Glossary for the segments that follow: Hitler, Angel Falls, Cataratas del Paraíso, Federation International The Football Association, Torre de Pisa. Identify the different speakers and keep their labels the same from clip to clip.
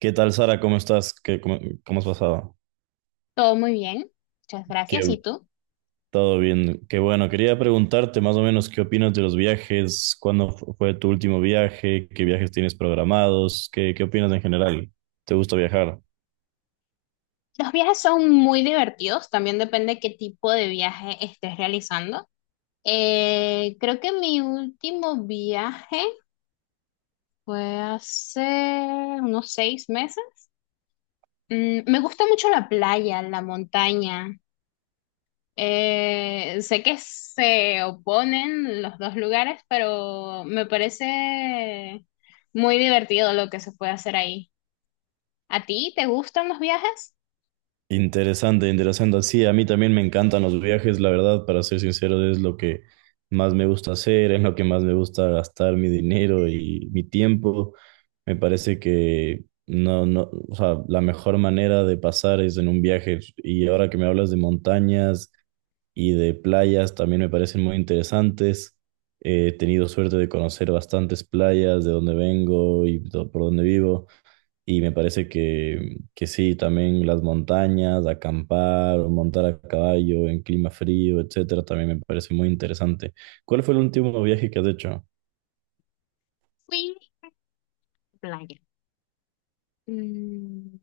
Speaker 1: ¿Qué tal, Sara? ¿Cómo estás? ¿Cómo has pasado?
Speaker 2: Todo muy bien, muchas gracias.
Speaker 1: Qué,
Speaker 2: ¿Y tú?
Speaker 1: Todo bien. Qué bueno. Quería preguntarte más o menos qué opinas de los viajes, cuándo fue tu último viaje, qué viajes tienes programados, qué opinas en general. ¿Te gusta viajar?
Speaker 2: Los viajes son muy divertidos, también depende qué tipo de viaje estés realizando. Creo que mi último viaje fue hace unos 6 meses. Mm, me gusta mucho la playa, la montaña. Sé que se oponen los dos lugares, pero me parece muy divertido lo que se puede hacer ahí. ¿A ti te gustan los viajes?
Speaker 1: Interesante, interesante. Sí, a mí también me encantan los viajes, la verdad, para ser sincero, es lo que más me gusta hacer, es lo que más me gusta gastar mi dinero y mi tiempo. Me parece que no, o sea, la mejor manera de pasar es en un viaje. Y ahora que me hablas de montañas y de playas, también me parecen muy interesantes. He tenido suerte de conocer bastantes playas de donde vengo y por donde vivo. Y me parece que sí, también las montañas, acampar o montar a caballo en clima frío, etcétera, también me parece muy interesante. ¿Cuál fue el último viaje que has hecho?
Speaker 2: Fui a la playa. Mm.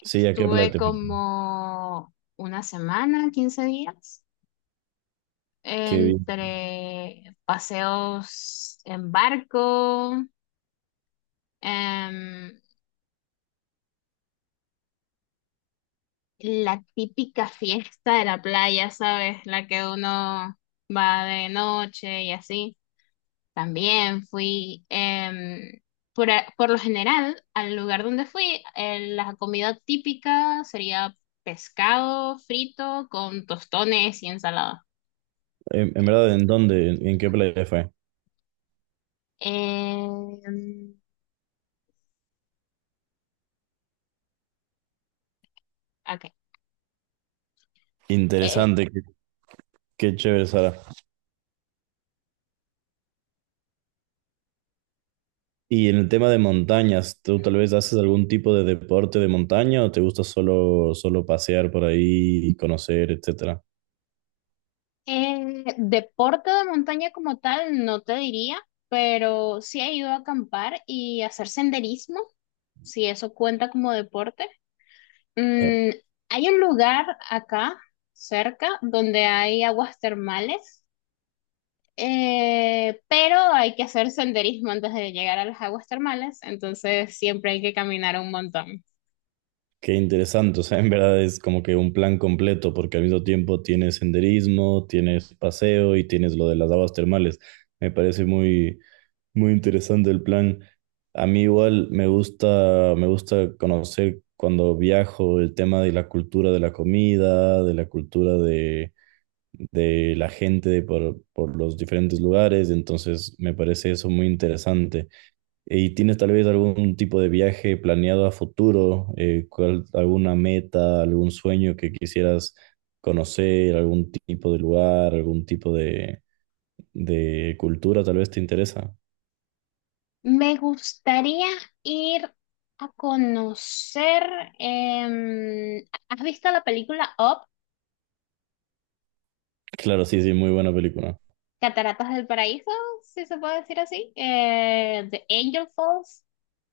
Speaker 1: Sí, ¿a qué playa
Speaker 2: Estuve
Speaker 1: te fuiste?
Speaker 2: como una semana, 15 días,
Speaker 1: Qué
Speaker 2: entre paseos en barco, em, la típica fiesta de la playa, ¿sabes? La que uno va de noche y así. También fui, por lo general, al lugar donde fui, la comida típica sería pescado frito con tostones y ensalada.
Speaker 1: En verdad, ¿en dónde? ¿En qué playa fue?
Speaker 2: Em, ok. Eh,
Speaker 1: Interesante, qué chévere, Sara. Y en el tema de montañas, ¿tú tal vez haces algún tipo de deporte de montaña o te gusta solo pasear por ahí, conocer, etcétera?
Speaker 2: deporte de montaña como tal, no te diría, pero sí he ido a acampar y hacer senderismo, si eso cuenta como deporte.
Speaker 1: Eh,
Speaker 2: Mm, hay un lugar acá cerca donde hay aguas termales, pero hay que hacer senderismo antes de llegar a las aguas termales, entonces siempre hay que caminar un montón.
Speaker 1: Qué interesante, o sea, en verdad es como que un plan completo porque al mismo tiempo tienes senderismo, tienes paseo y tienes lo de las aguas termales. Me parece muy, Muy interesante el plan. A mí igual me gusta conocer cuando viajo el tema de la cultura de la comida, de la cultura de la gente de por los diferentes lugares, entonces me parece eso muy interesante. ¿Y tienes tal vez algún tipo de viaje planeado a futuro? Alguna meta, algún sueño que quisieras conocer, algún tipo de lugar, algún tipo de cultura tal vez te interesa?
Speaker 2: Me gustaría ir a conocer. ¿Has visto la película Up?
Speaker 1: Claro, sí, sí, muy buena película.
Speaker 2: Cataratas del Paraíso, si se puede decir así. The Angel Falls.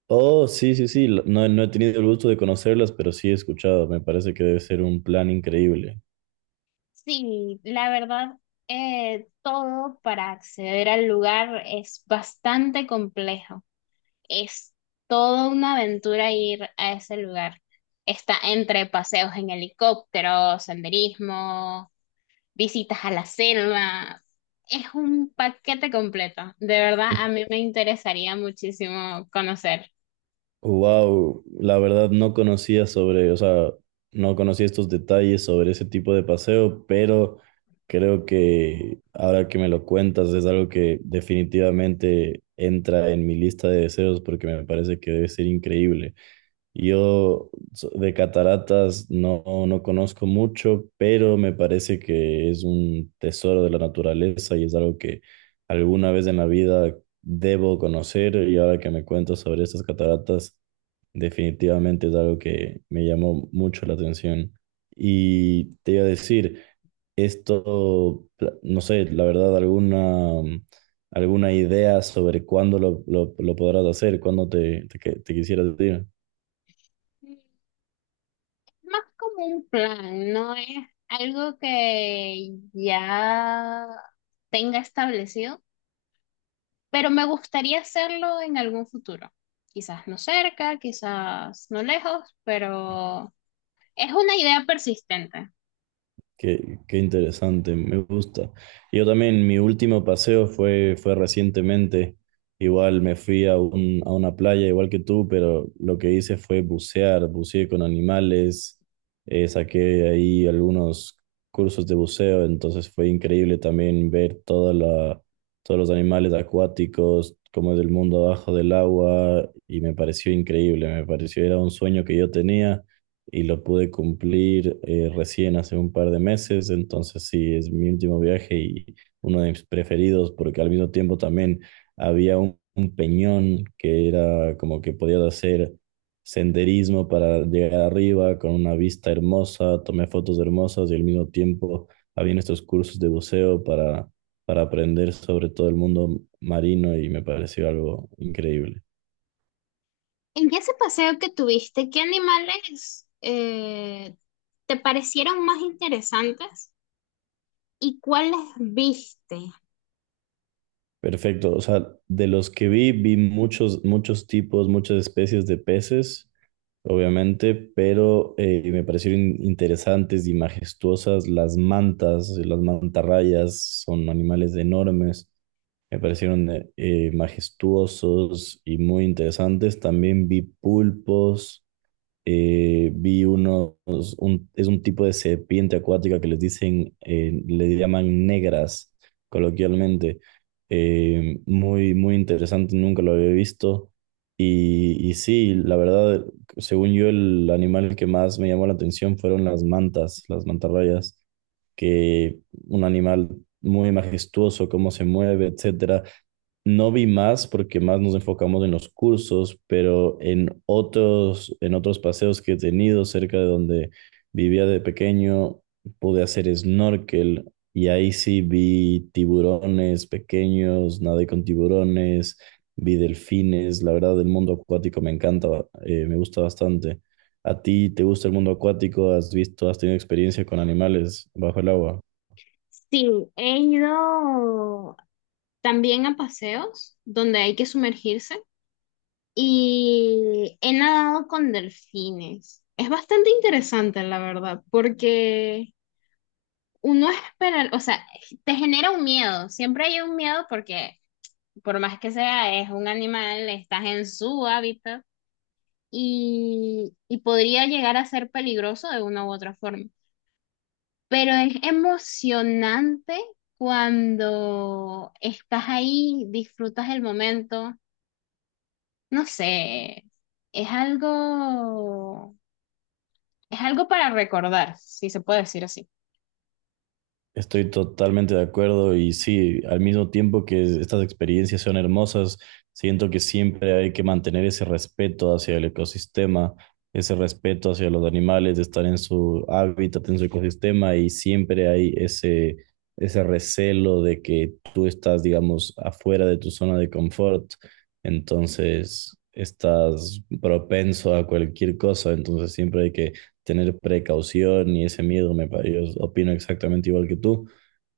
Speaker 1: Oh, sí, sí, sí. No, no he tenido el gusto de conocerlas, pero sí he escuchado. Me parece que debe ser un plan increíble.
Speaker 2: Sí, la verdad, todo para acceder al lugar es bastante complejo. Es toda una aventura ir a ese lugar. Está entre paseos en helicóptero, senderismo, visitas a las selvas. Es un paquete completo. De verdad, a mí me interesaría muchísimo conocer.
Speaker 1: Wow, la verdad no conocía sobre, o sea, no conocía estos detalles sobre ese tipo de paseo, pero creo que ahora que me lo cuentas es algo que definitivamente entra en mi lista de deseos porque me parece que debe ser increíble. Yo de cataratas no conozco mucho, pero me parece que es un tesoro de la naturaleza y es algo que alguna vez en la vida debo conocer y ahora que me cuento sobre estas cataratas, definitivamente es algo que me llamó mucho la atención. Y te iba a decir, esto, no sé, la verdad, alguna idea sobre cuándo lo podrás hacer, cuándo te quisieras ir.
Speaker 2: Más como un plan, no es algo que ya tenga establecido, pero me gustaría hacerlo en algún futuro. Quizás no cerca, quizás no lejos, pero es una idea persistente.
Speaker 1: Qué interesante, me gusta. Yo también, mi último paseo fue recientemente. Igual me fui a, a una playa, igual que tú, pero lo que hice fue bucear, buceé con animales, saqué ahí algunos cursos de buceo, entonces fue increíble también ver toda todos los animales acuáticos, cómo es el mundo abajo del agua, y me pareció increíble, me pareció era un sueño que yo tenía y lo pude cumplir recién hace un par de meses, entonces sí, es mi último viaje y uno de mis preferidos porque al mismo tiempo también había un peñón que era como que podías hacer senderismo para llegar arriba con una vista hermosa, tomé fotos hermosas y al mismo tiempo había estos cursos de buceo para aprender sobre todo el mundo marino y me pareció algo increíble.
Speaker 2: En ese paseo que tuviste, ¿qué animales te parecieron más interesantes? ¿Y cuáles viste?
Speaker 1: Perfecto. O sea, de los que vi, vi muchos tipos, muchas especies de peces, obviamente, pero me parecieron interesantes y majestuosas las mantas, las mantarrayas, son animales enormes. Me parecieron majestuosos y muy interesantes. También vi pulpos, eh, vi unos, es un tipo de serpiente acuática que les dicen, le llaman negras coloquialmente. Muy interesante, nunca lo había visto. Y sí, la verdad, según yo, el animal que más me llamó la atención fueron las mantas, las mantarrayas que un animal muy majestuoso, cómo se mueve, etcétera. No vi más porque más nos enfocamos en los cursos, pero en otros paseos que he tenido cerca de donde vivía de pequeño, pude hacer snorkel y ahí sí vi tiburones pequeños, nadé con tiburones, vi delfines, la verdad el mundo acuático me encanta, me gusta bastante. ¿A ti te gusta el mundo acuático? ¿Has visto, has tenido experiencia con animales bajo el agua?
Speaker 2: Sí, he ido también a paseos donde hay que sumergirse y he nadado con delfines. Es bastante interesante, la verdad, porque uno espera, o sea, te genera un miedo, siempre hay un miedo porque por más que sea, es un animal, estás en su hábitat y podría llegar a ser peligroso de una u otra forma. Pero es emocionante cuando estás ahí, disfrutas el momento. No sé, es algo, es algo para recordar, si se puede decir así.
Speaker 1: Estoy totalmente de acuerdo y sí, al mismo tiempo que estas experiencias son hermosas, siento que siempre hay que mantener ese respeto hacia el ecosistema, ese respeto hacia los animales, de estar en su hábitat, en su ecosistema y siempre hay ese recelo de que tú estás, digamos, afuera de tu zona de confort, entonces estás propenso a cualquier cosa, entonces siempre hay que tener precaución y ese miedo, yo opino exactamente igual que tú.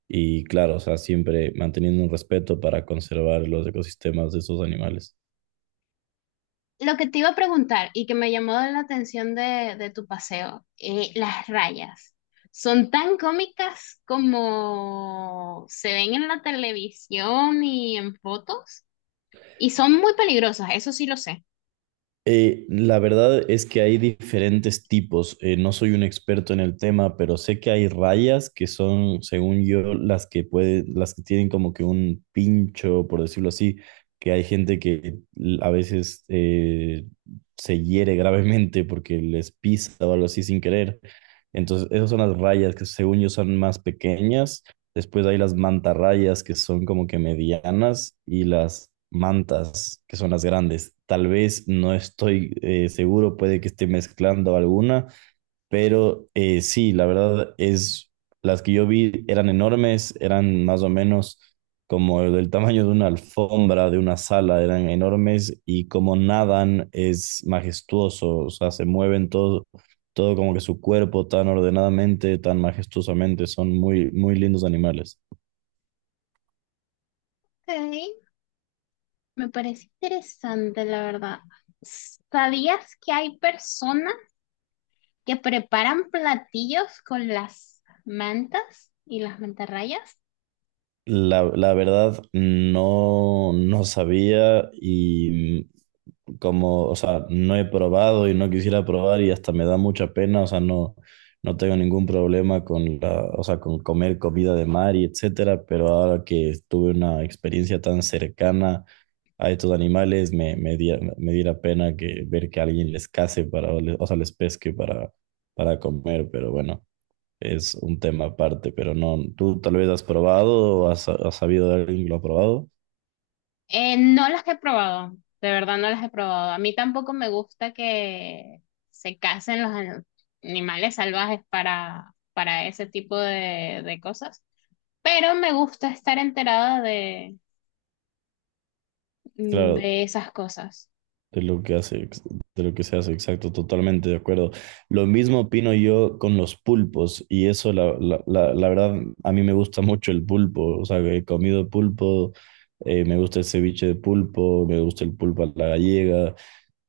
Speaker 1: Y claro, o sea, siempre manteniendo un respeto para conservar los ecosistemas de esos animales.
Speaker 2: Lo que te iba a preguntar y que me llamó la atención de tu paseo, las rayas. ¿Son tan cómicas como se ven en la televisión y en fotos? Y son muy peligrosas, eso sí lo sé.
Speaker 1: La verdad es que hay diferentes tipos. No soy un experto en el tema, pero sé que hay rayas que son, según yo, las las que tienen como que un pincho, por decirlo así, que hay gente que a veces se hiere gravemente porque les pisa o algo así sin querer. Entonces, esas son las rayas que según yo son más pequeñas. Después hay las mantarrayas, que son como que medianas, y las mantas, que son las grandes. Tal vez no estoy seguro, puede que esté mezclando alguna, pero sí, la verdad es, las que yo vi eran enormes, eran más o menos como del tamaño de una alfombra, de una sala, eran enormes y como nadan es majestuoso, o sea, se mueven todo como que su cuerpo tan ordenadamente, tan majestuosamente, son muy lindos animales.
Speaker 2: Ok. Me parece interesante, la verdad. ¿Sabías que hay personas que preparan platillos con las mantas y las mantarrayas?
Speaker 1: La verdad no sabía y como, o sea, no he probado y no quisiera probar y hasta me da mucha pena, o sea, no, no tengo ningún problema con o sea, con comer comida de mar y etcétera, pero ahora que tuve una experiencia tan cercana a estos animales, me diera pena que ver que alguien les case o sea, les pesque para comer, pero bueno. Es un tema aparte, pero no, tú tal vez has probado o has sabido de alguien que lo ha probado.
Speaker 2: No las he probado, de verdad no las he probado. A mí tampoco me gusta que se casen los animales salvajes para ese tipo de cosas, pero me gusta estar enterada
Speaker 1: Claro,
Speaker 2: de esas cosas.
Speaker 1: De lo que hace, ex- de lo que se hace, exacto, totalmente de acuerdo. Lo mismo opino yo con los pulpos, y eso la verdad, a mí me gusta mucho el pulpo, o sea, he comido pulpo, me gusta el ceviche de pulpo, me gusta el pulpo a la gallega,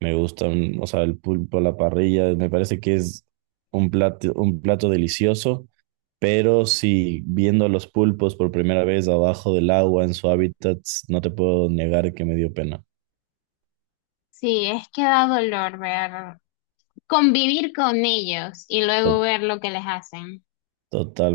Speaker 1: me gusta, o sea, el pulpo a la parrilla, me parece que es un plato delicioso, pero si viendo a los pulpos por primera vez abajo del agua en su hábitat, no te puedo negar que me dio pena.
Speaker 2: Sí, es que da dolor ver convivir con ellos y luego ver lo que les hacen.
Speaker 1: Totalmente